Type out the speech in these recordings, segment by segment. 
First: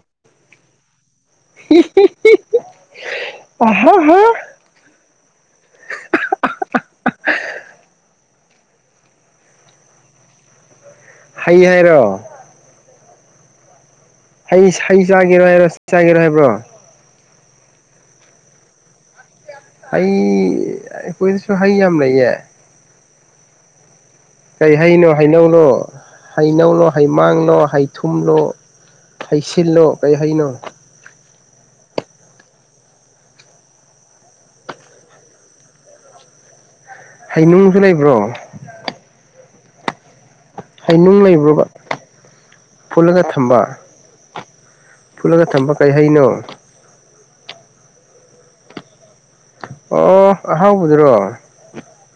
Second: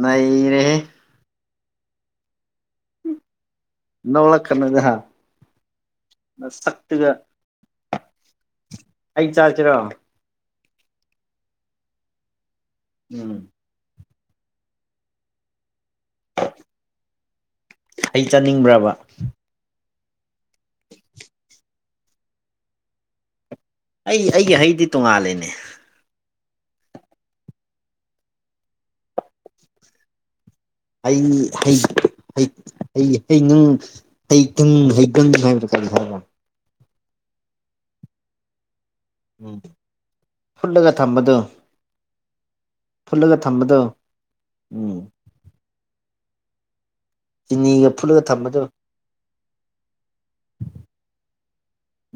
ꯅꯩꯔꯦ ꯍꯦ [inaudible] ꯅꯧꯂ ꯀꯅꯒ ꯍꯥ ꯁꯛꯇꯒ ꯑꯩ ꯆꯥꯁꯤꯔꯣ ꯍꯩ ꯍꯥꯏꯔꯣ ꯎꯝ ꯍꯩ ꯍꯩ ꯆꯥꯒꯦꯔꯣ ꯍꯥꯏꯔꯣ ꯁꯤ ꯆꯥꯒꯦꯔꯣ ꯍꯥꯏꯕ꯭ꯔꯣ ꯑꯩ ꯆꯠꯅꯤꯡꯕ꯭ꯔꯕ ꯍꯩ ꯑꯩꯈꯣꯏꯗꯁꯨ ꯍꯩ ꯌꯥꯝ ꯂꯩꯌꯦ ꯑꯩ ꯑꯩꯒꯤ ꯀꯩ ꯍꯩꯗꯤ ꯍꯥꯏꯩꯅꯣ ꯇꯣꯡꯉꯥꯜꯂꯦꯅꯦ ꯍꯥꯏꯩꯅꯧꯅꯣ ꯍꯩꯅꯧꯂꯣ ꯍꯩꯃꯥꯡꯂꯣ ꯍꯩ ꯊꯨꯝꯂꯣ ꯍꯩꯁꯤꯜꯂꯣ ꯀꯔꯤ ꯍꯩꯅꯣ ꯑꯩ ꯍꯩ ꯍꯩ ꯍ ꯍꯩꯪ ꯍꯩꯪ ꯍꯩꯪ ꯍꯥꯏꯕ ꯀ ꯍꯥꯏꯕ ꯍꯩꯌꯅꯨꯡꯁꯨ ꯂꯩꯕ꯭ꯔꯣ ꯎꯝ ꯐꯨꯠꯂꯒ ꯍꯩꯅꯨꯡ ꯊꯝꯕꯗꯣ ꯂꯩꯕ꯭ꯔꯣꯕ ꯄꯨꯜꯂꯒ ꯐꯨꯠꯂꯒ ꯊꯝꯕ ꯊꯝꯕꯗꯣ ꯎꯝ ꯄꯨꯜꯂꯒ ꯊꯝꯕ ꯀꯔꯤ ꯍꯥꯏꯩꯅꯣ ꯆꯤꯅꯤꯒ ꯐꯨꯠꯂꯒ ꯊꯝꯕꯗꯣ ꯑꯣ ꯑꯍꯥꯎꯕꯗꯨ꯭ꯔꯣ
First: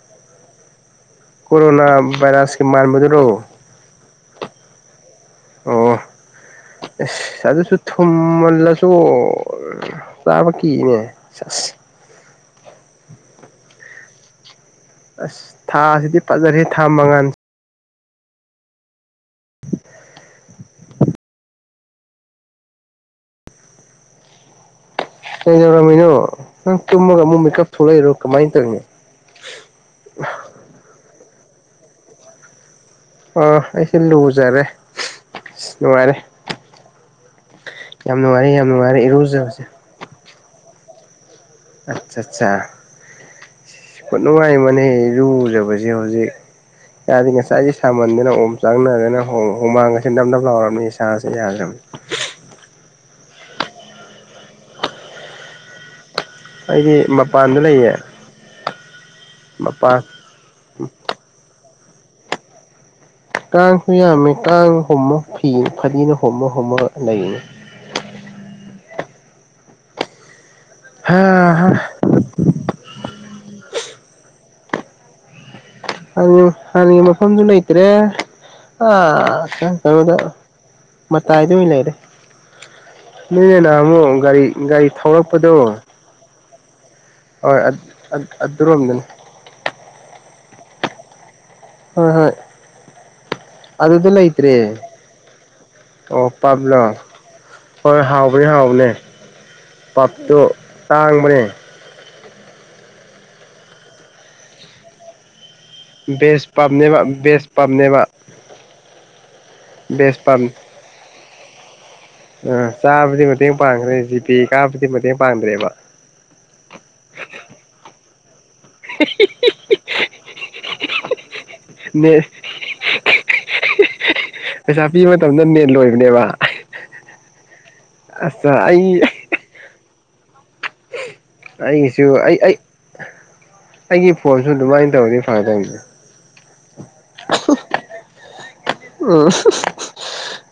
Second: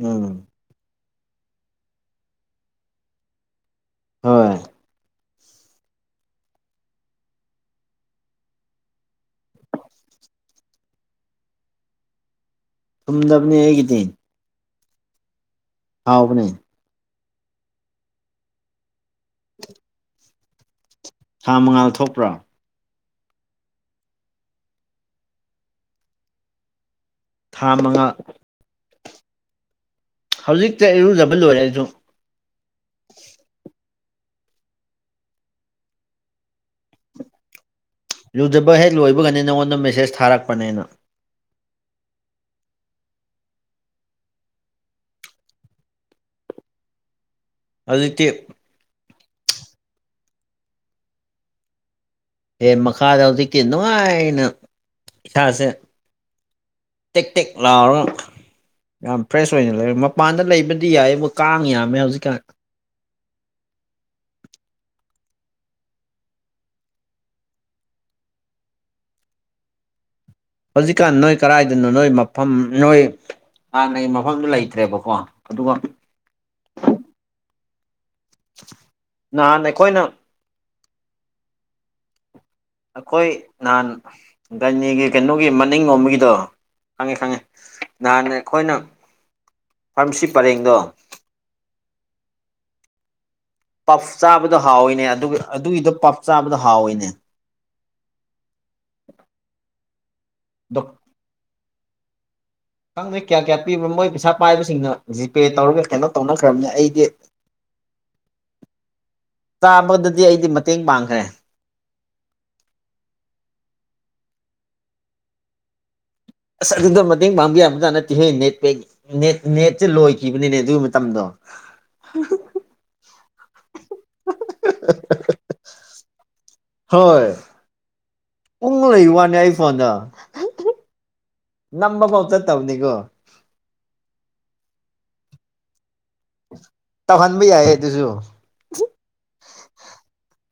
ꯎꯝ ꯀꯣꯔꯣꯅꯥ ꯥꯏꯔꯁꯀꯤ ꯃꯥꯔ ꯃꯗꯔꯣ ꯍꯣꯏ ꯑꯣ ꯑꯗꯨꯁꯨ ꯊꯨꯝꯃꯜꯂꯁꯨ ꯆꯥꯕ ꯀꯤꯅꯦ ꯆꯁ ꯇꯨꯝꯗꯕꯅꯦ ꯑꯦꯒꯤꯇꯤꯟ ꯑꯁ ꯊꯥꯁꯤꯗꯤ ꯐꯥꯖꯔꯤꯦ ꯊꯥ ꯃꯉꯥꯟ [inaudible] ꯊꯥ ꯃꯉꯥꯜ ꯊꯣꯛꯄ꯭ꯔꯥ ꯀꯩꯗꯧꯔꯝꯃꯤꯅꯣ ꯅꯪ ꯇꯨꯝꯃꯒ ꯑꯃꯨꯛ ꯊꯥ ꯃꯦꯀꯞ ꯃꯉꯥ ꯊꯣꯛꯂꯛꯏꯔꯣ ꯀꯃꯥꯏꯅ ꯇꯧꯔꯤꯅꯤ ꯍꯧꯖꯤꯛꯇ ꯏꯔꯨꯖꯕ ꯂꯣꯏꯔꯦ ꯑꯩꯁꯨ ꯑꯥ ꯑꯩꯁ ꯂꯨꯖꯔꯦ ꯑ ꯅꯨꯡꯉꯥꯏꯔꯦ ꯌꯥꯝ ꯅꯨꯡꯉꯥꯏꯔꯦ ꯌꯥꯝ ꯂꯨꯗꯕ ꯍꯦꯛ ꯅꯨꯡꯉꯥꯏꯔꯦ ꯂꯣꯏꯕꯒꯅꯤ ꯏꯔꯨꯖꯕꯁꯦ ꯅꯪꯉꯣꯟꯗ ꯃꯦꯁꯦꯁ ꯊꯥꯔꯛꯄꯅꯦꯅ ꯑꯆꯥ ꯑꯆꯥ ꯅꯨꯡꯉꯥꯏꯃꯅꯦ ꯂꯨꯖꯕꯁꯦ ꯍꯧꯖꯤꯛ ꯌꯥ ꯉꯁꯥꯏ ꯉꯥꯏꯒꯤ ꯍꯧꯖꯤꯛꯇꯤ ꯁꯥꯃꯟꯗꯅ ꯑꯣꯝ ꯆꯥꯡꯅꯗꯅ ꯍꯨꯃꯥꯡꯒꯁ ꯇꯞ ꯇꯞ ꯂꯥꯎꯔꯕꯅꯤ ꯁꯥꯥꯁꯦ ꯌꯥꯈ꯭ꯔꯕꯅꯤ ꯑꯦ ꯃꯈ ꯃꯈꯥꯗ ꯍꯧꯗꯤ ꯀ ꯅꯣ ꯏꯅ ꯏꯥꯁꯦ ꯑꯩꯗꯤ ꯇꯦꯛ ꯇꯦꯛ ꯃꯄꯥꯟꯗ ꯂꯩꯌꯦ ꯂꯥꯔ ꯌꯥꯝ ꯐ꯭ꯔꯦꯁ ꯑꯣꯏꯅ ꯂꯩꯔ ꯃꯄꯥꯟ ꯃꯄꯥꯟꯗ ꯂꯩꯕꯗꯤ ꯌꯥꯏꯌꯦꯕꯨ ꯀꯥꯡ ꯌꯥꯝꯃꯦ ꯍꯧꯖꯤꯛꯀꯥꯟ ꯀꯥꯡꯁꯨ ꯌꯥꯝꯃꯦ ꯀꯥꯡ ꯍꯣꯃ ꯐꯤ ꯐꯗꯤꯅ ꯍꯣꯃ ꯍꯣꯃ ꯂꯩꯅꯤ [inaudible] ꯍꯧꯖꯤꯛꯀꯥꯟ ꯍꯥ ꯅꯣꯏ ꯍꯥ ꯀꯗꯥꯥꯏꯗꯅꯣ ꯅꯣꯏ ꯃꯐꯝ ꯅꯣꯏ ꯍꯥꯟꯅꯩ ꯃꯐꯝꯗꯨꯣ ꯂꯩꯇ꯭ꯔꯦꯕꯀꯣ ꯑꯗꯨꯒ ꯃꯐꯝꯗꯨ ꯂꯩꯇ꯭ꯔꯦ ꯑ ꯅꯍꯥꯟ ꯑꯩꯈꯣꯏꯅ ꯀꯩꯅꯗ ꯃꯇꯥꯏꯗ ꯂꯩꯔꯦ ꯑꯩꯈꯣꯏ ꯅꯣꯏꯅ ꯅꯍꯥꯟ ꯅꯍꯥꯟꯃꯨꯛ ꯒꯥꯔꯤ ꯒꯥꯔꯤ ꯒꯅꯤꯒꯤ ꯀꯩꯅꯣꯒꯤ ꯊꯧꯔꯛꯄꯗꯣ ꯃꯅꯤꯡ ꯂꯣꯝꯕꯒꯤꯗꯣ ꯈꯪꯉꯦ ꯈꯪꯉꯦ ꯍꯣꯏ ꯅꯍꯥꯟ ꯑꯩꯈꯣꯏꯅ ꯑꯗꯨꯔꯣꯝꯗꯅꯤ ꯐꯥꯔꯃꯥꯁꯤ ꯄꯔꯦꯡꯗꯣ ꯍꯣꯏ ꯍꯣꯏ ꯄꯞ ꯑꯗꯨꯗ ꯂꯩꯇ꯭ꯔꯦ ꯆꯥꯕꯗ ꯍꯥꯎꯏꯤꯅꯦ ꯑꯗꯨ ꯑꯗꯨꯒꯤꯗꯣ ꯄꯞ ꯑꯣ ꯆꯥꯕꯗ ꯄꯥꯞꯂꯣ ꯍꯥꯎꯋꯤꯅꯦ ꯍꯣꯏ ꯍꯥꯎꯕꯅꯦ ꯍꯥꯎꯕꯅꯦ ꯄꯞꯇꯨ ꯇꯥꯡꯕꯅꯦ ꯈꯪꯗ꯭ꯔꯦ ꯀꯌꯥ ꯀꯌꯥ ꯄꯤꯕꯅꯣ ꯃꯣꯏ ꯄꯩꯁꯥ ꯄꯥꯏꯕꯁꯤꯡꯅꯖꯤ ꯄꯦ ꯇꯧꯔꯒ ꯀꯩꯅꯣ ꯕꯦꯁ ꯇꯧꯅꯈ꯭ꯔꯕꯅꯦ ꯑꯩꯗꯤ ꯄꯥꯞꯅꯦꯕ ꯕꯦꯁ ꯄꯥꯞꯅꯦꯕ ꯕꯦꯁ ꯆꯥꯕꯗꯗꯤ ꯄꯥꯞ ꯑꯩꯗꯤ ꯃꯇꯦꯡ ꯄꯥꯡꯈ꯭ꯔꯦ ꯑ ꯆꯥꯕꯗꯤ ꯃꯇꯦꯡ ꯄꯥꯡꯈ꯭ꯔꯦ ꯖꯤꯄꯤꯤ ꯀꯥꯕꯨꯗꯤ ꯃꯇꯦꯡ ꯄꯥꯡꯗ꯭ꯔꯦꯕ ꯑꯁ ꯑꯗꯨꯗ ꯃꯇꯦꯡ ꯄꯥꯡꯕꯤ ꯌꯥꯕꯖꯥꯅꯠꯇꯤꯍ ꯅꯦꯠ ꯅꯦꯠꯁꯦ ꯂꯣꯏ ꯀꯈꯤꯕꯅꯤꯅꯦ ꯑꯗꯨꯒꯤ ꯃꯇꯝꯗꯣ ꯅ ꯄꯩꯁꯥ ꯄꯤꯕ ꯃꯇꯝꯗ ꯅꯦꯟ ꯂꯣꯏꯕꯅꯦꯕ ꯑꯁ ꯎ ꯑꯩ ꯂꯩ ꯋꯥꯅꯦꯏ ꯐꯣꯟꯗ ꯑꯩꯁꯨ ꯑꯩ ꯑꯩꯒꯤ ꯐꯣꯟ ꯑꯗꯨꯃꯥꯏꯅ ꯇꯧꯔꯗꯤ ꯐꯔ ꯇꯅꯦ ꯇꯧꯍꯟꯕ ꯌꯥꯏꯌꯦ ꯑꯗꯨꯁꯨ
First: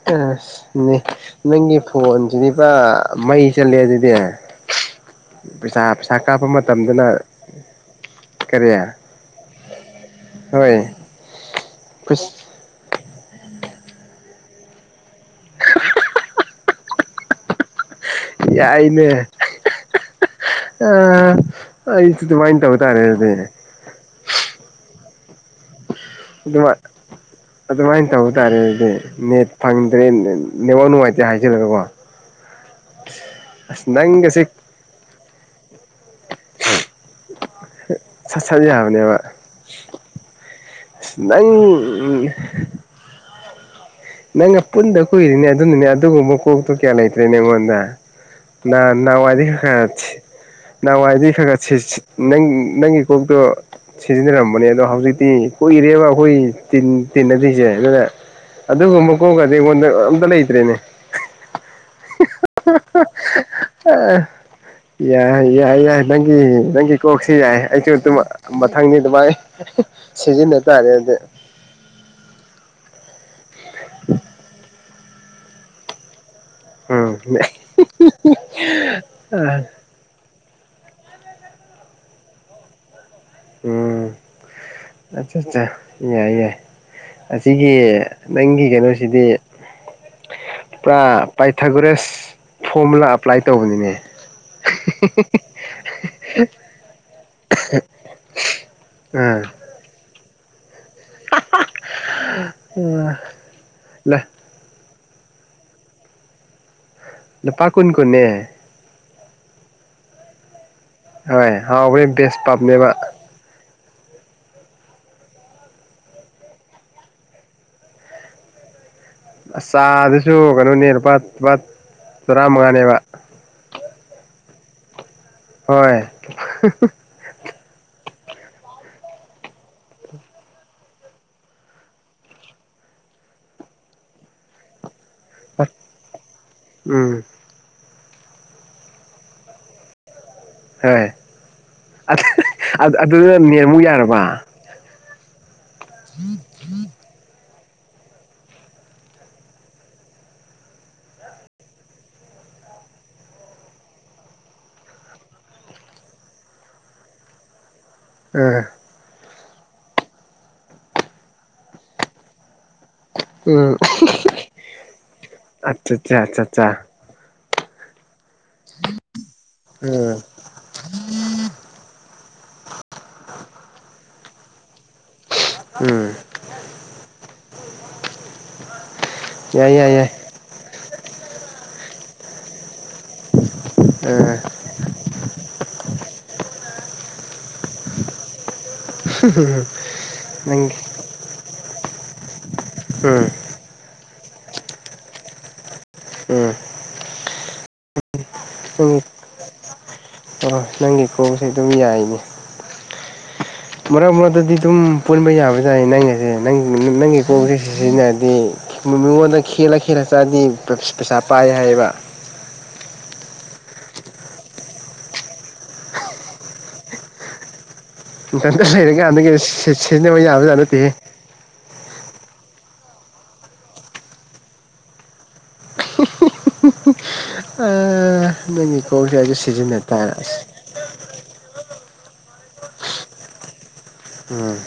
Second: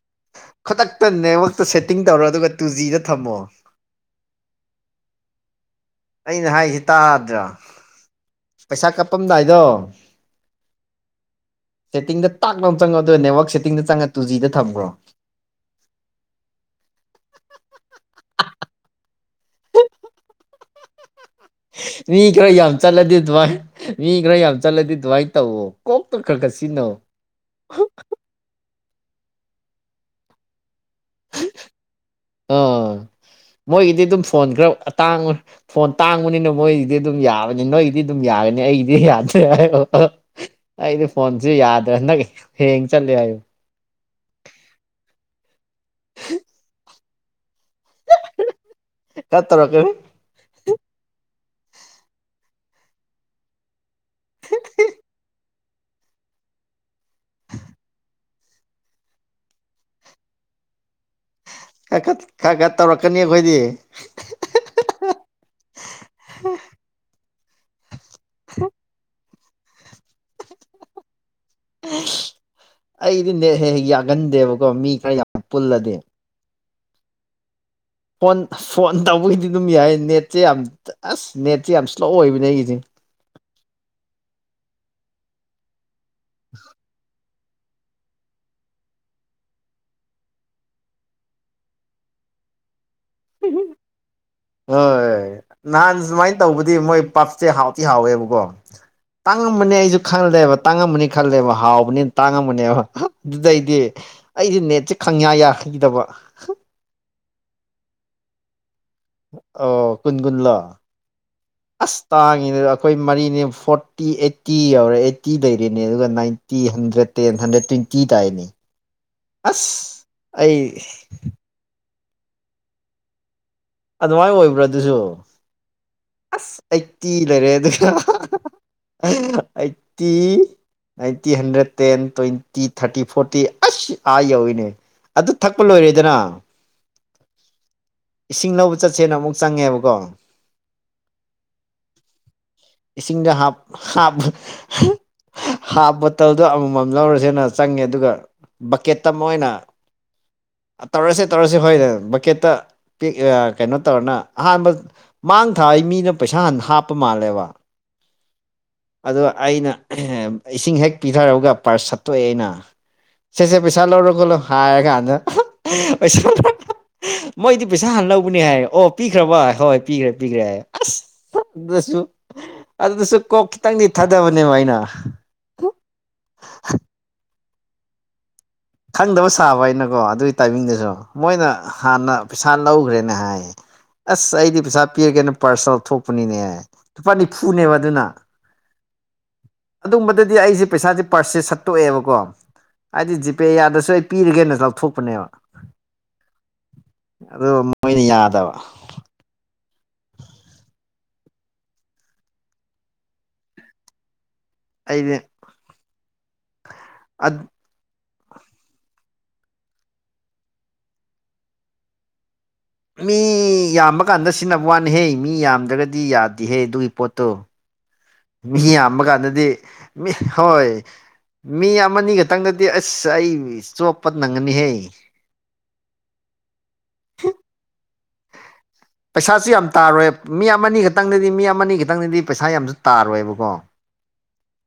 ꯑꯁ ꯈꯨꯗꯛꯇ ꯅꯦꯠꯋꯥꯛꯇ ꯅꯪꯒꯤ ꯁꯦꯠꯇꯤꯡ ꯇꯧꯔꯣ ꯐꯣꯟꯁꯤꯗꯤ ꯑꯗꯨꯒ ꯇꯨ ꯄꯨꯔꯥ ꯖꯤꯗ ꯃꯩ ꯊꯝꯃꯣ ꯆꯠꯂꯦ ꯑꯗꯨꯗꯤ ꯄꯩꯁꯥ ꯄꯩꯁꯥ ꯀꯥꯞꯄ ꯑꯩꯅ ꯍꯥꯏꯁꯤ ꯃꯇꯝꯗꯅ ꯇꯥꯗ꯭ꯔꯥ ꯀꯔꯤꯌꯥ ꯄꯩꯁꯥ ꯀꯥꯞꯄꯝꯗꯥꯏꯗꯣ ꯍꯣꯏꯣꯏ ꯁꯦꯠꯇꯤꯡꯗ ꯇꯥꯛꯂ ꯆꯪꯉꯣ ꯑꯗꯨꯒ ꯅꯦꯠꯋꯔꯛ ꯁꯦꯠꯇꯤꯡꯗ ꯆꯪꯉ ꯇꯨ ꯖꯤꯗ ꯊꯝꯈ꯭ꯔꯣ [inaudible] ꯌꯥꯏꯅꯦ ꯑ ꯃꯤ ꯑꯩꯁꯨ ꯈꯔ ꯑꯗꯨꯃꯥꯏꯅ ꯌꯥꯝ ꯇꯧ ꯇꯥꯔꯦ ꯆꯠꯂꯗꯤ ꯑꯗꯨꯗꯤ ꯑꯗꯨꯃꯥꯏ ꯃꯤ ꯈꯔ ꯌꯥꯝ ꯆꯠꯂꯗꯤ ꯑꯗꯨꯃꯥꯏꯅ ꯇꯧ ꯑꯗꯨꯥꯏ ꯑꯗꯨꯃꯥꯏꯅ ꯇꯧꯕ ꯇꯥꯔꯦꯗꯤ ꯅꯦꯠ ꯐꯪꯗ꯭ꯔꯦ ꯅꯦꯕ ꯅꯨꯡꯉꯥꯏꯇꯦ ꯍꯥꯏꯁꯤꯜꯂꯒꯀꯣ ꯑꯥ ꯃꯣꯏꯒꯤꯗꯤ ꯑꯗꯨꯝ ꯐꯣꯟ ꯈꯔꯥꯡꯕ ꯐꯣꯟ ꯇꯥꯡꯕꯅꯤꯅ ꯃꯣꯏꯒꯤꯗꯤ ꯑꯗꯨꯝ ꯌꯥꯕꯅꯤ ꯅꯣꯏ ꯑꯗꯨꯝ ꯁꯠ ꯌꯥꯔꯅꯤ ꯁꯠ ꯑꯩꯗꯤ ꯌꯥꯕꯅꯦꯕ ꯌꯥꯗ꯭ꯔꯦ ꯍꯥꯏ ꯑꯩꯗꯤ ꯑꯁ ꯅꯪ ꯐꯣꯟꯁꯦ ꯌꯥꯗ꯭ꯔ ꯅꯪ ꯍ ꯆꯦꯣ ꯅꯪ ꯄꯨꯟꯗ ꯀꯨꯏꯅꯦ ꯑꯗꯨ ꯅꯅꯦ ꯑꯗꯨꯨꯝꯕ ꯀꯗ ꯀꯌꯥꯂꯇ꯭ꯔꯦꯅꯦꯣꯟ ꯅ ꯈꯔ ꯋꯥꯗꯤ ꯈ ꯈ ꯇꯧꯔꯛꯀꯅꯤ ꯅꯍꯥꯟꯋꯥꯏꯗꯤ ꯈꯔ ꯈꯔ ꯅꯪ ꯅꯪꯒꯤ ꯀꯣꯛꯇꯣ ꯁꯤꯖꯤꯟꯅꯔꯝꯕꯅꯦ ꯑꯗꯣ ꯍꯧꯖꯤꯛꯇꯤ ꯀꯨꯏꯔꯦꯕ ꯑꯩꯈꯣꯏ ꯇꯤꯟꯅꯗꯣꯏꯁꯦ ꯑꯗꯨꯅ ꯑꯗꯨꯒꯨꯝ ꯃꯀꯣꯛꯒꯗꯤ ꯑꯩꯉꯣꯟꯗ ꯑꯝꯇ ꯂꯩꯇ꯭ꯔꯦꯅꯦ ꯈꯔ ꯈꯠ ꯈꯔ ꯈꯠ ꯇꯧꯔꯛꯀꯅꯤ ꯑꯩꯈꯣꯏꯗꯤ ꯌꯥꯏ ꯌꯥꯏ ꯌꯥꯏ ꯅꯪꯒꯤ ꯅꯪꯒꯤ ꯀꯣꯛꯁꯤ ꯌꯥꯏ ꯑꯩꯁꯨ ꯑꯗꯨꯝ ꯃꯊꯪꯅꯤ ꯑꯗꯨꯃꯥꯏ ꯁꯤꯖꯤꯅꯇꯥ ꯍꯥꯏꯔꯦꯗꯤ ꯑꯩꯗꯤ ꯅꯦꯛ ꯍꯦꯛ ꯍꯦꯛ ꯌꯥꯒꯟꯗꯦꯕꯀꯣ ꯃꯤ ꯈꯔ ꯌꯥꯝ ꯄꯨꯜꯂꯗꯤ ꯎꯝ ꯐꯣꯟ ꯐꯣꯟ ꯇꯧꯕꯒꯤꯗꯤ ꯑꯗꯨꯝ ꯌꯥꯏ ꯅꯦꯠ [unintelligible] ꯌꯥꯝ ꯑꯁ ꯅꯦꯠꯁꯦ ꯌꯥꯝ ꯏꯁ꯭ꯂꯣ ꯑꯣꯏꯕꯅꯦ ꯑꯩꯒꯤꯁꯦ ꯎꯝ ꯑꯆꯥ ꯑꯆꯥ [unintelligible] ꯑꯁꯤꯒꯤ ꯅꯪꯒꯤ ꯀꯩꯅꯣꯁꯤꯗꯤ ꯄꯨꯔꯥ ꯄꯥꯏꯊꯒꯨꯔꯦꯁ ꯑꯦꯄ꯭ꯂꯥꯏ ꯇꯧꯕꯅꯤꯅꯦ ꯍꯣꯏ ꯅꯍꯥꯟ ꯁꯨꯃꯥꯏꯅ ꯇꯧꯕꯗꯤ ꯃꯣꯏ ꯄꯞꯁꯦ ꯍꯥꯎꯇꯤ ꯍꯥꯎꯋꯦꯕꯀꯣ ꯑꯥ ꯇꯥꯡꯉꯝꯕꯅꯦ ꯑꯩꯁꯨ ꯈꯪꯗꯦꯕ ꯇꯥꯡꯉꯃꯅꯤ ꯈꯜꯂꯦꯕ ꯍꯥꯎꯕꯅꯤꯅ ꯇꯥꯡꯉꯃꯅꯦꯕ ꯑꯗꯨꯗꯩꯗꯤ ꯑꯩꯗꯤ ꯅꯦꯠꯁꯦ ꯈꯪ ꯌꯥꯈ꯭ꯔꯦ ꯊꯗꯕ ꯄꯥ ꯀꯨꯟ ꯀꯅꯦ ꯑꯣ ꯀꯨꯟ ꯀꯨꯟꯂꯣ ꯍꯣꯏ ꯑꯁ ꯍꯥꯎꯕꯅꯦ ꯕꯦꯁ ꯇꯥꯡꯉꯤꯅꯦ ꯑꯩꯈꯣꯏ ꯄꯞꯅꯦꯕ ꯃꯔꯤꯅꯦ ꯐꯣꯔꯠ ꯐꯇꯤ ꯑꯩꯠꯇꯤ ꯌꯥꯎꯔꯦ ꯑꯩꯠꯇꯤ ꯂꯩꯔꯦꯅꯦ ꯑꯗꯨꯒ ninety hundred ten hundred twenty ꯇꯥꯏꯅꯦ ꯑꯁ ꯆꯥꯗꯨꯁꯨ ꯀꯩꯅꯣꯅꯦ ꯂꯨꯄꯥ ꯂꯨꯄꯥ ꯇꯔꯥꯃꯉꯥꯅꯦꯕ ꯑꯗꯨꯃꯥꯏꯅ ꯑꯣꯏꯕ꯭ꯔꯥ ꯑꯗꯨꯁꯨ ꯍꯣꯏ ꯑꯁ ꯑꯩꯠꯇꯤ ꯂꯩꯔꯦ ꯑꯗꯨ eighty ninety hundred ten twenty thirty forty ꯑꯁ ꯑꯥ ꯌꯧꯋꯤꯅꯦ ꯑꯗꯨ ꯊꯛꯄ ꯂꯣꯏꯔꯦꯗꯅ ꯎꯝ ꯏꯁꯤꯡ ꯂꯧꯕ ꯆꯠꯁꯦꯅ ꯑꯃꯨꯛ ꯆꯪꯉꯦꯕꯀꯣ ꯍꯣꯏ ꯏꯁꯤꯡꯗ ꯑꯗꯨꯗ ꯍꯥꯞ ꯅꯦꯠꯃꯨꯛ ꯍꯥꯞ ꯌꯥꯔꯕ ꯍꯥꯞ ꯕꯣꯇꯜꯗꯣ ꯑꯃꯃꯝ ꯂꯧꯔꯁꯦꯅ ꯆꯪꯉꯦ ꯑꯗꯨꯒ ꯕꯛꯀꯦꯠꯇ ꯑꯃ ꯑꯣꯏꯅ ꯇꯧꯔꯁꯦ ꯇꯧꯔꯁꯦ ꯍꯣꯏꯅꯦ ꯕꯛꯀꯦꯠꯇ ꯄꯦꯛ ꯀꯩꯅꯣ ꯇꯧꯔꯅ ꯑꯍꯥꯟꯕ ꯃꯥꯡ ꯊꯥꯏ ꯃꯤꯅ ꯄꯩꯁꯥ ꯍꯥꯟ ꯍꯥꯞꯄ ꯃꯥꯜꯂꯦꯕ ꯎꯝ ꯑꯗꯣ ꯑꯩꯅ ꯏꯁꯤꯡ ꯍꯦꯛ ꯄꯤꯊꯔꯑꯒ ꯄꯥꯔꯁ ꯁꯠꯇꯣꯛꯑꯦ ꯑꯩꯅ ꯁꯦꯁꯦ ꯎꯝ ꯄꯩꯁꯥ ꯂꯧꯔꯒꯂꯣ ꯍꯔꯔꯒ ꯑꯗ ꯑꯠꯆꯥ ꯑꯠꯆꯥ ꯄꯩꯁꯥ ꯑꯠꯆꯥ ꯑꯠꯆꯥ ꯃꯣꯏꯗꯤ ꯄꯩꯁꯥ ꯍꯥꯟꯅ ꯂꯧꯕꯅꯦ ꯍꯥꯏ ꯑꯣ ꯄꯤꯈ꯭ꯔꯕ ꯍꯣꯏ ꯄꯤꯈ꯭ꯔꯦ ꯎꯝ ꯄꯤꯈ꯭ꯔꯦ ꯍꯥꯏ ꯑꯁ ꯑꯗꯨꯁꯨ ꯑꯗꯨꯗꯁꯨ ꯀꯣꯛ ꯈꯤꯇꯪꯗꯤ ꯊꯥꯗꯕꯅꯦꯕ ꯑꯩꯅ ꯎꯝ ꯈꯪꯗꯕ ꯁꯥꯕ ꯌꯥꯏ ꯌꯥꯏ ꯍꯥꯏꯅꯀꯣ ꯌꯥꯏ ꯑꯗꯨꯒꯤ ꯇꯥꯏꯃꯤꯡꯗꯨꯁꯨ ꯃꯣꯏꯅ ꯍꯥꯟꯅ ꯄꯩꯁꯥ ꯂꯧꯈ꯭ꯔꯦꯅ ꯍꯥꯏꯌꯦ ꯑꯁ ꯑꯥ ꯑꯩꯗꯤ ꯄꯩꯁꯥ ꯄꯤꯔꯒꯦꯅ ꯄꯥꯔꯁ ꯊꯣꯛ ꯂꯄꯅꯤꯅꯦ ꯂꯨꯄꯥ ꯅꯤꯐꯨꯅꯦꯕ ꯑꯗꯨꯅ ꯑꯗꯨꯝꯕꯗꯗꯤ ꯑꯩꯁꯦ ꯅꯪꯒꯤ ꯄꯩꯁꯥꯁꯦ ꯄꯥꯔꯁꯦꯁ ꯁꯠꯇꯣꯛꯑꯦꯕꯀꯣ ꯍꯥꯏꯗꯤ ꯎꯝ ꯖꯤ ꯆꯁꯨ ꯑꯩ ꯄꯤꯔꯒꯦꯅ ꯂꯧꯊꯣꯛꯄꯅꯦꯕ ꯎꯝ ꯑꯗꯨ ꯃꯣꯏꯅ ꯌꯥꯗꯕ ꯅꯪꯒꯤ ꯑꯣ ꯅꯪꯒꯤ ꯀ꯭ꯔꯣꯁꯦ ꯑꯗꯨꯝ ꯌꯥꯏꯅꯦ ꯃꯔꯛ ꯃꯔꯛ ꯑꯗꯨꯗꯤ ꯑꯗꯨꯝ ꯑꯩꯗꯤ ꯄꯨꯟꯕ ꯌꯥꯕ ꯌꯥꯏ ꯅꯪꯁꯦ ꯅꯪ ꯅꯪꯒꯤ ꯀꯣꯛꯁꯦ ꯁꯤꯖꯤꯟꯅꯔ ꯃꯤꯉꯣꯟꯗ ꯈꯦꯠꯂ ꯈꯦꯠꯂ ꯆꯥꯗꯤ ꯄꯩꯁꯥ ꯄꯥꯏ ꯍꯥꯏꯌꯦꯕ ꯃꯤ ꯃꯤ ꯌꯥꯝꯕ ꯀꯥꯟꯗ ꯁꯤꯖꯤꯟꯅꯕ ꯋꯥꯅꯤꯍꯦ ꯃꯤ ꯌꯥꯝꯗ꯭ꯔꯒꯗꯤ ꯌꯥꯗꯦꯍꯦ ꯑꯗꯨꯒꯤ ꯄꯣꯠꯇꯣ ꯃꯤ ꯏꯊꯟꯇ ꯌꯥꯝꯕ ꯂꯩꯔꯀꯥꯟꯗꯒꯤ ꯀꯥꯟꯗꯗꯤ ꯃꯤ ꯁꯤꯖꯤꯟꯅꯕ ꯌꯥꯕꯖꯥꯠ ꯍꯣꯏ ꯅꯠꯇꯦꯍꯦ ꯃꯤ ꯑꯃꯅꯤꯒ ꯃꯈꯤꯇꯪꯗꯗꯤ ꯑꯁ ꯑꯩ ꯆꯣꯞꯄ ꯅꯪꯒꯅꯤꯍꯦ ꯑ ꯄꯩꯁꯥꯁꯨ ꯌꯥꯝ ꯇꯥꯔꯣꯏ ꯇꯥꯔꯦ ꯑꯁ ꯃꯤ ꯑꯃꯅꯤ ꯈꯛꯇꯪꯗꯗꯤ ꯃꯤ ꯑꯃꯅꯤ ꯈꯛꯇ ꯈꯤꯇꯪꯅꯤꯗꯤ ꯄꯩꯁꯥ ꯌꯥꯝꯁꯨ ꯇꯥꯔꯣꯏꯕꯀꯣ ꯎꯝ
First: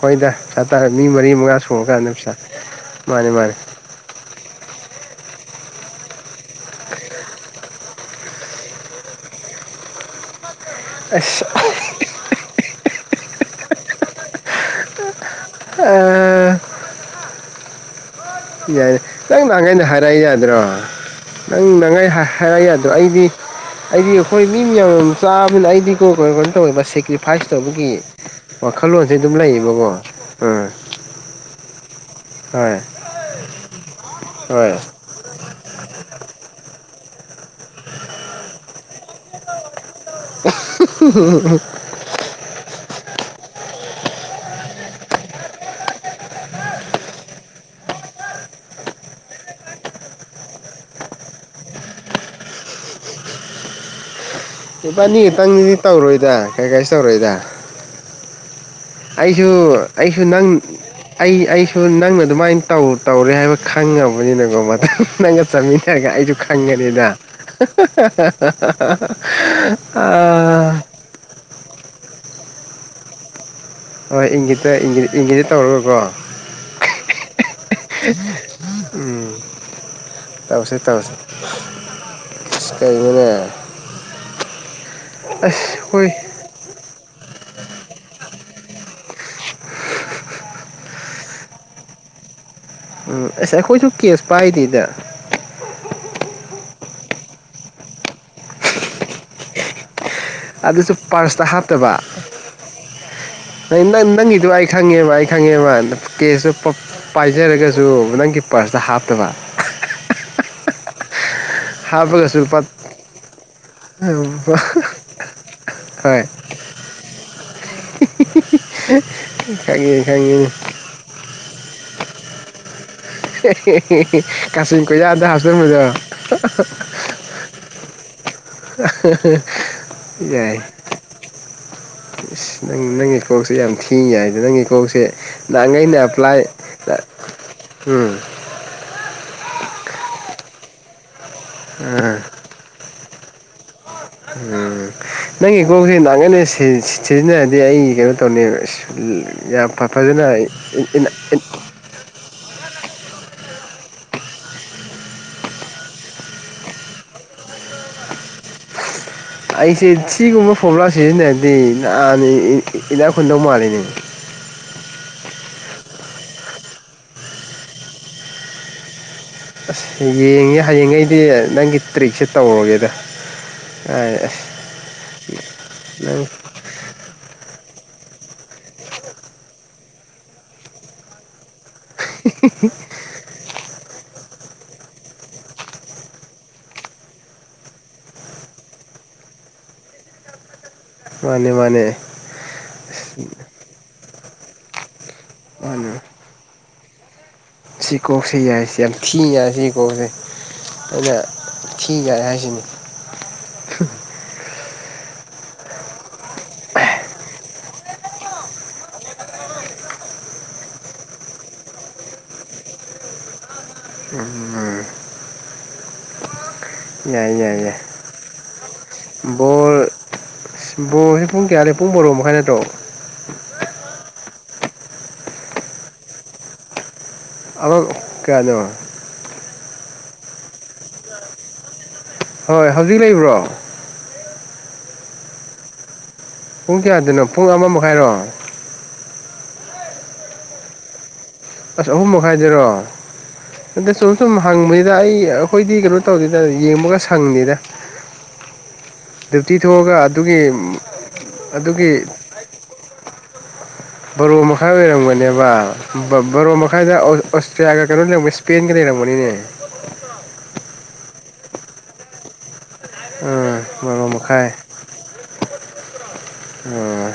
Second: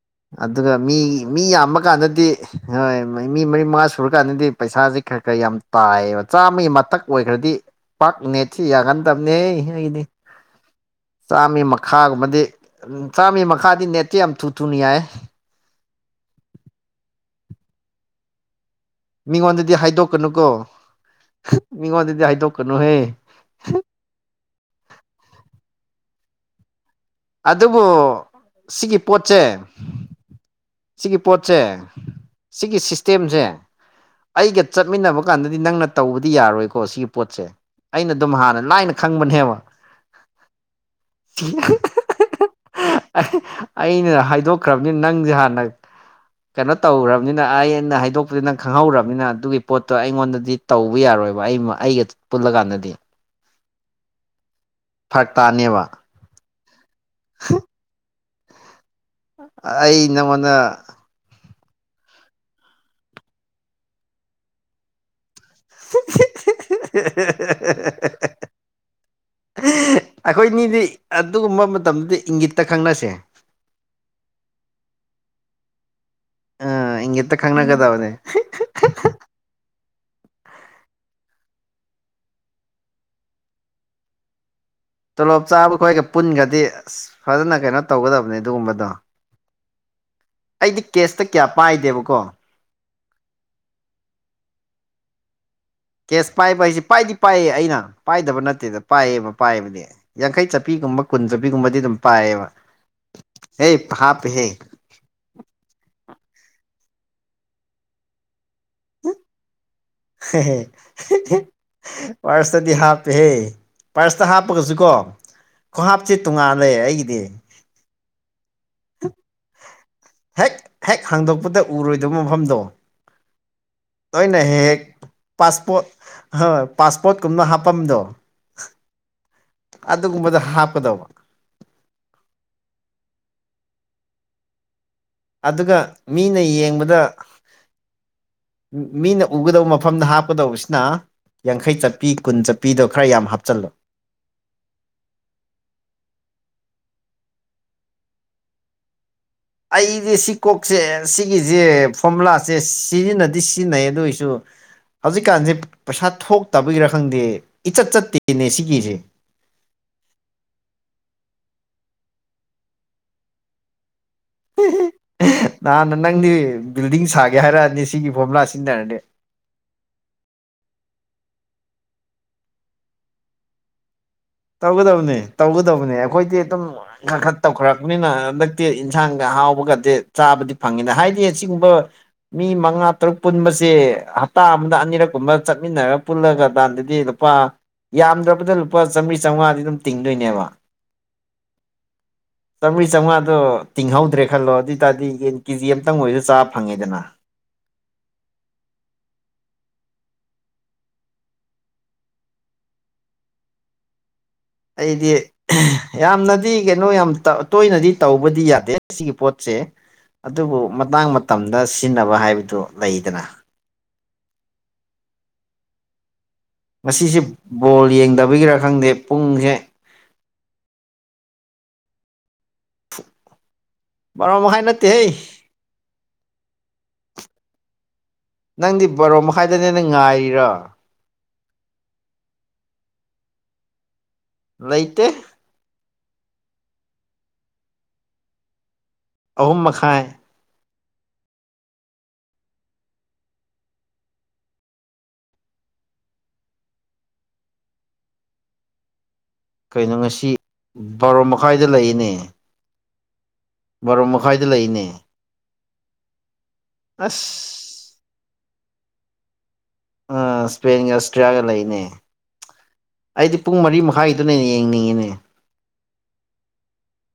ꯍꯣꯏꯗ ꯄꯩꯁꯥ ꯑꯗꯨꯒ ꯇꯥꯔ ꯃꯤ ꯃꯔꯤ ꯃꯤ ꯃꯉꯥ ꯌꯥꯝꯕ ꯁꯨꯔꯀꯥꯟꯗ ꯀꯥꯟꯗꯗꯤ ꯄꯩꯁꯥ ꯍꯣꯏ ꯃꯥꯅꯦ ꯃꯤ ꯃꯥꯅꯦ ꯃꯔꯤ ꯃꯉꯥ ꯁꯨꯔꯀꯥꯟꯗꯗꯤ ꯄꯩꯁꯥꯁꯦ ꯈꯔ ꯈꯔ ꯌꯥꯝ ꯇꯥꯏ ꯆꯥꯝꯃꯒꯤ ꯃꯊꯛ ꯑꯣꯏꯈ꯭ꯔꯗꯤ ꯄꯥꯛꯅꯦꯊꯤ ꯌꯥꯒꯟꯗꯕꯅꯦ ꯑꯩꯗꯤ ꯑꯁ ꯆꯥꯃ ꯃꯈꯥꯒꯨꯝꯕꯗꯤ ꯆꯥꯝꯃꯔꯤ ꯃꯈꯥꯗꯤ ꯅꯦꯠꯇꯦ ꯌꯥꯝ ꯊꯨ ꯊꯨꯅꯤ ꯌꯥꯏ ꯑ ꯌꯥꯏꯅꯤ ꯅꯪ ꯃꯤꯉꯣꯟꯗꯗꯤ ꯅꯍꯥꯟꯈꯩꯩꯅ ꯍꯥꯏꯔꯛꯏ ꯍꯥꯏꯗꯣꯛꯀꯅꯨꯀꯣ ꯌꯥꯗ꯭ꯔꯣ ꯅꯪꯅꯉꯥꯏ ꯃꯤꯉꯣꯟꯗꯗꯤ ꯍꯥꯏꯔꯛꯑ ꯌꯥꯗꯣ ꯍꯥꯏꯗꯣꯛꯀꯅꯨꯍꯦ ꯑꯩꯗꯤ ꯑꯩꯗꯤ ꯑꯩꯈꯣꯏ ꯃꯤ ꯃꯌꯥꯝ ꯆꯥꯕꯅ ꯑꯏꯗꯤ ꯀꯔꯣꯅꯤ ꯇꯧ ꯁꯦ ꯐꯥꯏꯁ ꯑꯗꯨꯕꯨ ꯇꯧꯕꯒꯤ ꯁꯤꯒꯤ ꯋꯥꯈꯜꯂꯣꯟꯁꯦ ꯑꯗꯨꯝ ꯄꯣꯠꯁꯦ ꯂꯩꯌꯦꯕꯀꯣ ꯎꯝ ꯁꯤꯒꯤ ꯄꯣꯠꯁꯦ ꯍꯣꯏ ꯁꯤꯒꯤ ꯏꯁꯇꯦꯝꯁꯦ ꯑꯩꯒ ꯍꯣꯏ ꯆꯠꯃꯤꯟꯅꯕ ꯀꯥꯟꯗꯗꯤ ꯅꯪꯅ ꯇꯧꯕꯗꯤ ꯌꯥꯔꯣꯏꯀꯣ ꯁꯤꯒꯤ ꯄꯣꯠꯁꯦ ꯑꯩꯅ ꯑꯗꯨꯝ ꯍꯥꯟꯅ ꯂꯥꯏꯅ ꯈꯪꯕꯅꯦꯕ ꯎꯝ ꯎꯝ ꯑꯩꯅ ꯍꯥꯏꯗꯣꯛꯈ꯭ꯔꯕꯅꯤ ꯅꯪꯁꯦ ꯍꯥꯟꯅ ꯀꯩꯅꯣ ꯇꯧꯈ꯭ꯔꯕꯅꯤꯅ ꯑ ꯑꯩꯅ ꯍꯥꯏꯗꯣꯛꯄꯗꯤ ꯅꯪ ꯈꯪꯍꯧꯔꯕꯅꯤꯅ ꯑꯗꯨꯒꯤ ꯄꯣꯠꯇꯣ ꯑꯩꯉꯣꯟꯗꯗꯤ ꯇꯧꯕ ꯌꯥꯔꯣꯏꯕ ꯑꯩꯒ ꯄꯨꯜꯂ ꯀꯥꯟꯗꯗꯤ ꯂꯄꯥꯅꯤ ꯈꯤꯇꯪꯅꯤꯗꯤ ꯇꯥꯅꯦꯕ ꯇꯧꯔꯣꯏꯗ ꯀꯩ ꯀꯥꯏꯁꯨ ꯇꯧꯔꯣꯏꯗ ꯑꯩꯁꯨ ꯑꯩ ꯑꯩꯁꯨ ꯅꯪ ꯅꯪꯉꯣꯟꯗ ꯑꯩ ꯅꯪꯅ ꯑꯗꯨꯃꯥꯏꯅ ꯇꯧ ꯇꯧꯔꯦ ꯍꯥꯏꯕ ꯈꯪꯉꯕꯅꯤꯅꯀꯣ ꯃꯊ ꯅꯪ ꯆꯠꯃꯤꯟꯅꯔꯒ ꯑꯩꯁꯨ ꯈꯪꯒꯅꯤꯗ ꯑꯣ [unintelligible] ꯑꯩꯈꯣꯏꯅꯤꯗꯤ ꯑꯗꯨꯒꯨꯝꯕ ꯃꯇꯝꯗꯗꯤ ꯏꯪꯒꯤꯠꯇ ꯈꯪꯅꯁꯦ ꯍꯣꯏ ꯏꯪꯒꯤꯇ ꯏꯪꯒꯤꯗ ꯇꯧꯔꯒꯣꯏꯀꯣ ꯑ ꯏꯉꯦꯇ ꯈꯪꯅꯒꯗꯕꯅꯦ ꯇꯥꯞꯁꯦ ꯑꯁꯥ ꯀꯩꯅꯣꯅꯦ ꯇꯣꯂꯣꯞ ꯆꯥꯕ ꯑꯁ ꯈꯣꯏꯒ ꯍꯣꯏ ꯄꯨꯟꯒ꯭ꯔꯗꯤ ꯑꯁ ꯐꯖꯅ ꯀꯩꯅꯣ ꯇꯧꯒꯗꯕꯅꯤ ꯑꯗꯨꯒꯨꯝꯕꯗꯣ ꯑꯩꯗꯤ ꯀꯦꯁꯇ ꯀꯌꯥ ꯄꯥꯏꯗꯦꯕꯀꯣ ꯎꯝ ꯑꯁ ꯑꯩꯈꯣꯏꯁꯨ ꯀꯦꯁ ꯄꯥꯏꯗꯗ ꯀꯦꯁ ꯄꯥꯏꯕ ꯍꯥꯏꯁꯦ ꯄꯥꯏꯗꯤ ꯄꯥꯏꯌꯦ ꯑꯩꯅ ꯄꯥꯏꯗꯕ ꯅꯠꯇꯦꯗ ꯄꯥꯏꯌꯦꯕ ꯄꯥꯏꯕꯗꯤ ꯌꯥꯡꯈꯩ ꯑꯗꯨꯁꯨ ꯆꯠꯄꯤꯒꯨꯝꯕ ꯀꯨꯟ ꯆꯠꯄꯤꯒꯨꯝꯕꯗꯤ ꯑꯗꯨꯝ ꯄꯥꯏꯑꯕ ꯅ ꯅꯪ ꯅꯪꯒꯤꯗꯨꯣ ꯑꯩ ꯈꯪꯉꯦꯕ ꯑꯩ ꯈꯪꯉꯦꯕ ꯀꯦꯁꯇ ꯄꯥꯏꯖꯔꯒꯁꯨ ꯅꯪꯒꯤ ꯄꯥꯔꯁꯇ ꯍꯥꯞꯇꯕ [unintelligible] ꯍꯥꯞꯄꯒꯁꯨ ꯂꯨꯄꯥ ꯄꯥꯔꯁꯇꯗꯤ ꯍꯥꯞꯄꯦꯍꯦ ꯄꯥꯔꯁꯇ ꯍꯥꯞꯄꯒꯁꯨꯀꯣ ꯈ꯭ꯍꯥꯞꯁꯦ ꯇꯣꯉꯥꯟꯜꯂ ꯑꯩꯒꯤꯗꯤ ꯏ ꯈꯥ ꯏꯟ ꯈꯥꯏꯒ ꯄꯗ ꯎꯔꯣꯏꯗꯕ ꯃꯐꯝꯗꯣ ꯍꯣꯏꯅꯦ ꯍꯦꯛ ꯍꯦꯛ ꯀꯥꯆꯤꯟ ꯀꯣꯏꯌꯥꯗ ꯄꯥꯁꯄꯣꯠ ꯍꯥꯞꯆꯟꯕꯗꯣ ꯍ ꯄꯥꯁꯄꯣꯠ ꯀꯨꯝꯅ ꯍꯥ ꯍꯥꯄꯝꯗꯣ [inaudible] ꯑꯗꯨꯒꯨꯝꯕꯗꯣ ꯍꯥꯞꯀꯗꯧꯕ ꯏꯁ ꯅꯪ ꯅꯪꯒꯤ ꯏꯁꯀꯣꯛꯁꯦ ꯌꯥꯝ ꯊꯦꯡꯉꯏꯗ ꯅꯪꯒꯤ ꯀꯣꯛꯁꯦ ꯅꯍꯥꯟ ꯑꯗꯨꯒ ꯑꯩꯅ ꯑꯦꯄ꯭ꯂꯥꯏ ꯃꯤꯅ ꯌꯦꯡꯕꯗ ꯎꯝ ꯃꯤꯅ ꯎꯒꯗꯧꯕ ꯃꯐꯝꯗ ꯍꯥꯞꯀꯗꯧꯕꯁꯤꯅ ꯌꯥꯡꯈꯩ ꯆꯞꯄꯤ ꯑꯥ ꯀꯨꯟ ꯆꯞꯄꯤꯗꯣ ꯈꯔ ꯌꯥꯝ ꯍꯥꯞꯆꯜꯂꫭ ꯎꯝ ꯅꯪꯒꯤꯀꯣꯛꯁꯦ ꯅꯥꯈꯟꯒꯩꯅ ꯁꯤ ꯁꯤꯖꯤꯟꯅꯔꯗꯤ ꯑꯩ ꯀꯩꯅꯣ ꯇꯧꯅꯤ ꯑꯁ ꯌꯥꯝ ꯑꯩꯗꯤ ꯐꯖꯅ ꯁꯤ ꯀꯣꯛꯁꯦ ꯁꯤꯒꯤꯖꯦ ꯐꯣꯝꯃꯨꯂꯥ ꯁꯦ ꯁꯤꯖꯤꯟꯅꯗꯤ ꯁꯤꯖꯤꯟꯅꯩ ꯑꯗꯨ ꯑꯣꯏꯁꯨ ꯍꯧꯖꯤꯛ ꯀꯥꯟꯖꯦ ꯄꯩꯁꯥ ꯊꯣꯛꯇꯕꯩꯔ ꯈꯪꯗꯦ ꯏꯆꯠ ꯆꯠꯇꯦꯅꯦ ꯁꯤꯒꯤꯖꯦ ꯑꯩꯁꯦ ꯁꯤꯒꯨꯝꯕ ꯐꫭꯝꯃꯨꯂ ꯁꯤꯖꯤꯟꯅ꯭ꯔꯗꯤ ꯅꯍꯥꯟ ꯏ ꯏ ꯏꯅꯥꯛ ꯈꯨꯨꯟꯗꯧ ꯃꯥꯜꯂꯤꯅꯦ ꯍꯦ ꯍꯦ ꯍꯦ ꯅꯍꯥꯟꯅ ꯅꯪꯗꯤ ꯕꯤꯜꯗꯤꯡ ꯁꯥꯒꯦ ꯍꯥꯏꯔꯛꯑꯅꯤ ꯁꯤꯒꯤ ꯐꯣꯝꯃꯨꯂꯥ ꯁꯤꯖꯤꯟꯅꯔꯗꯤ ꯑꯁ ꯌꯦꯡꯉꯦ ꯍꯌꯦꯡꯉꯩꯗꯤ ꯅꯪꯒꯤ ꯇ꯭ꯔꯤꯛꯁꯦ ꯇꯧꯔꯒꯦꯗ ꯑꯥꯏ ꯑꯦ ꯇꯧꯒꯗꯕꯅꯦ ꯇꯧꯒꯗꯕꯅꯦ ꯑꯩꯈꯣꯏꯗꯤ ꯑꯗꯨꯝ ꯈꯔꯈꯠ ꯇꯧꯈꯔꯛꯄꯅꯤꯅ ꯍꯟꯗꯛꯇꯤ ꯏꯟꯁꯥꯡꯒ ꯍꯥꯎꯕꯒꯗꯤ ꯆꯥꯕꯗꯤ ꯐꯪꯉꯤꯗ ꯍꯥꯏꯗꯤ ꯑꯁꯤꯒꯨꯝꯕ ꯃꯤ ꯃꯉꯥ ꯇꯔꯨꯛ ꯄꯨꯟꯕꯁꯦ ꯍꯞꯇꯥ ꯑꯃꯗ ꯑꯅꯤꯔꯛꯀꯨꯝꯕ ꯆꯠꯃꯤꯟꯅꯔ ꯄꯨꯜꯂꯒꯗꯥꯟꯗꯗꯤ ꯂꯨꯄꯥ ꯌꯥꯝꯗ꯭ꯔꯕꯗ ꯂꯨꯄꯥ ꯆꯝꯃ꯭ꯔꯤ ꯆꯧꯉꯥꯗꯤ ꯑꯗꯨꯝ ꯇꯤꯡꯗꯣꯏꯅꯦꯕ ꯃꯥꯅꯦ ꯃꯥꯅꯦ ꯆꯝꯔꯤ ꯆꯧꯉꯥꯗꯣ ꯇꯤꯡꯍꯧ ꯨꯗꯔꯦ ꯈꯜꯂꯣ ꯑꯗꯨꯏꯇꯥꯗꯤ ꯌꯦꯟ ꯀꯦꯖꯤ ꯃꯥꯅꯦ ꯑꯝꯇꯪ ꯑꯣꯏꯖꯨ ꯆꯥ ꯐꯪꯉꯤꯗꯅ ꯁꯤ ꯀꯣꯛꯁꯦ ꯌꯥꯏ ꯌꯥꯝ ꯊꯤ ꯌꯥꯏ ꯁꯤ ꯀꯣꯛꯁꯦ ꯑꯩꯅ ꯊꯤ ꯌꯥꯏ ꯍꯥꯏꯁꯤꯅꯤ ꯑꯩꯗꯤ ꯑꯦ ꯌꯥꯝꯅꯗꯤ ꯀꯩꯅꯣ ꯌꯥꯝ ꯇꯧ ꯇꯣꯏꯅꯗꯤ ꯇꯧꯕꯗꯤ ꯌꯥꯗꯦ ꯁꯤꯒꯤ ꯄꯣꯠ ꯇꯦ ꯑꯗꯨꯕꯨ ꯃꯇꯥꯡ ꯃꯇꯝꯗ ꯁꯤꯟꯅꯕ ꯍꯥꯏꯕꯗꯨ ꯂꯩꯗꯅ ꯎꯝ ꯉꯁꯤꯖꯦ ꯌꯥꯏ ꯕꯣꯜ ꯌꯦꯡꯗꯕꯒꯤꯔ ꯈꯪꯗꯦ ꯄꯨꯡꯖꯦ ꯕꯣꯜ ꯑꯁ ꯕꯣꯜꯖꯦ ꯄꯨꯡ ꯀꯌꯥ ꯂꯩ ꯄꯨꯡ ꯕꯔꫭ ꯃꯈꯥꯏ ꯑꯗꯥꯏ ꯅꯠꯇ꯭ꯔꯣ ꯕꯔꫭ ꯃꯈꯥꯏ ꯅꯠꯇꯦ ꯍꯦ ꯑꯃ ꯀꯌꯥꯅꯣ ꯅꯪꯗꯤ ꯕꯥꯔꫭ ꯃꯈꯥꯏꯗꯅꯦ ꯅꯦ ꯉꯥꯏꯔꯤꯔꫭ ꯍꯣꯏ ꯍꯧꯖꯤꯛ ꯂꯩꯕ꯭ꯔꯣ ꯂꯩꯇꯦ ꯄꯨꯡ ꯀꯌꯥꯗꯅꯣ ꯄꯨꯡ ꯑꯃ ꯃꯈꯥꯏꯔꯣ ꯑꯍꯨꯝ ꯃꯈꯥꯏ ꯑꯁ ꯑꯍꯨꯝ ꯃꯈꯥꯏꯗ꯭ꯔꯣ ꯑꯗ ꯁꯨꯝ ꯁꯨꯝ ꯍꯪꯕꯅꯤꯗ ꯑꯩ ꯑꯈꯣꯏꯗꯤ ꯀꯩꯅꯣ ꯇꯧꯗꯤꯗ ꯌꯦꯡꯕꯒ ꯁꯪꯗꯦꯗ [inaudible] [unintelligible] ꯗ꯭ꯌꯨꯇꯤ ꯀꯩꯅꯣ ꯊꯣꯛꯑꯒ ꯉꯁꯤ ꯑꯗꯨꯒꯤ ꯕꯥꯔꯣ ꯃꯈꯥꯏꯗ ꯑꯗꯨꯒꯤ ꯂꯩꯅꯦ ꯕꯥꯔꯣ ꯕꯔꯣ ꯃꯈꯥꯏꯗ ꯃꯈꯥꯏ ꯂꯩꯅꯦ ꯑꯣꯏꯔꯝꯒꯅꯦꯕ ꯕ ꯕꯔꯣ ꯃꯈꯥꯏꯗ ꯑꯣꯁ ꯑꫭꯁꯇ꯭ꯔꯤꯌꯒ ꯑꯁ ꯀꯩꯅꯣ ꯂꯩꯔꯝ ꯏꯁꯄꯦꯟꯒ ꯂꯩꯔ ꯇꯧꯕꯅꯤꯅꯦ ꯑꯩ ꯏꯁ꯭ꯄꯦꯟꯒ ꯑꯁꯇ꯭ꯔꯤꯌꯥꯒ ꯂꯩꯅꯦ ꯑꯩꯗꯤ ꯑꯥ ꯄꯨꯡ ꯃꯔꯤ ꯃꯥ ꯕꯥꯔꯣ ꯍꯥꯏꯗꯨꯅ ꯃꯈꯥꯏ ꯌꯦꯡꯅꯤꯡꯉꯤꯅꯦ ꯑꯥ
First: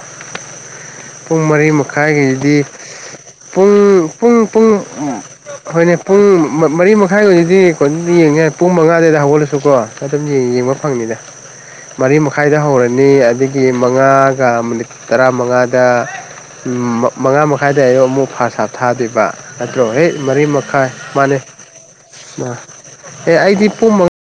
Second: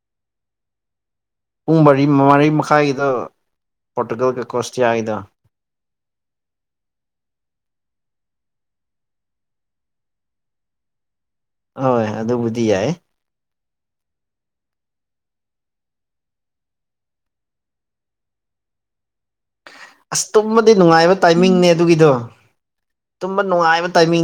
ꯄꯨꯡ ꯃꯔꯤ ꯃꯔꯤ ꯃꯈꯥꯏꯒꯤꯗꫭ ꯄꯨꯡ ꯄꯔꫭꯇꯨꯒꯜꯒ ꯄꯨꯡ ꯄꯨꯡ ꯀꯣꯁꯇꯤꯌꯥꯒꯤꯗꫭ ꯍꯣꯏꯅꯦ ꯄꯨꯡ ꯃ ꯃꯔꯤ ꯃꯈꯥꯏ ꯑꫭꯏꯔꯗꯤ ꯀꫭꯟꯅꯤ ꯌꯦꯡꯌꯥ ꯄꯨꯡ ꯃꯉꯥꯗꯩꯗ ꯍꯧꯒꯠꯂꯁꯨꯀꯣ ꯑꯗꯨꯝ ꯌꯦꯡꯕ ꯐꯪꯅꯤꯗ ꯍꯣꯏ ꯃꯔꯤ ꯃꯈꯥꯏꯗ ꯑꯗꯨꯕꯨꯗꯤ ꯌꯥꯏ ꯍꯧꯔꯅꯤ ꯑꯗꯩ ꯗꯤ ꯃꯉꯥꯒ ꯃꯤꯅꯤꯠ ꯇꯔꯥ ꯃꯪꯉꯥ ꯗ ꯃ ꯃꯪꯉꯥ ꯃꯈꯥꯏꯗꯩ ꯑꯃꯨꯛ ꯐꯥꯁ ꯍꯥꯞ ꯊꯥꯗꯣꯏꯕ ꯅꯠꯇ꯭ꯔꯣ ꯍꯦ ꯑꯁ ꯃꯔꯤ ꯇꯨꯝꯕꯗꯤ ꯃꯈꯥꯏ ꯅꯨꯡꯉꯥꯏꯕ ꯃꯥꯅꯦ ꯇꯥꯏꯃꯤꯡꯅꯦ ꯑꯗꯨꯒꯤꯗꯣ ꯑ ꯑꯦ ꯇꯨꯝꯕ ꯑꯩꯗꯤ ꯅꯨꯡꯉꯥꯏꯕ ꯄꯨꯡ ꯃꯪ ꯇꯥꯏꯃꯤꯡ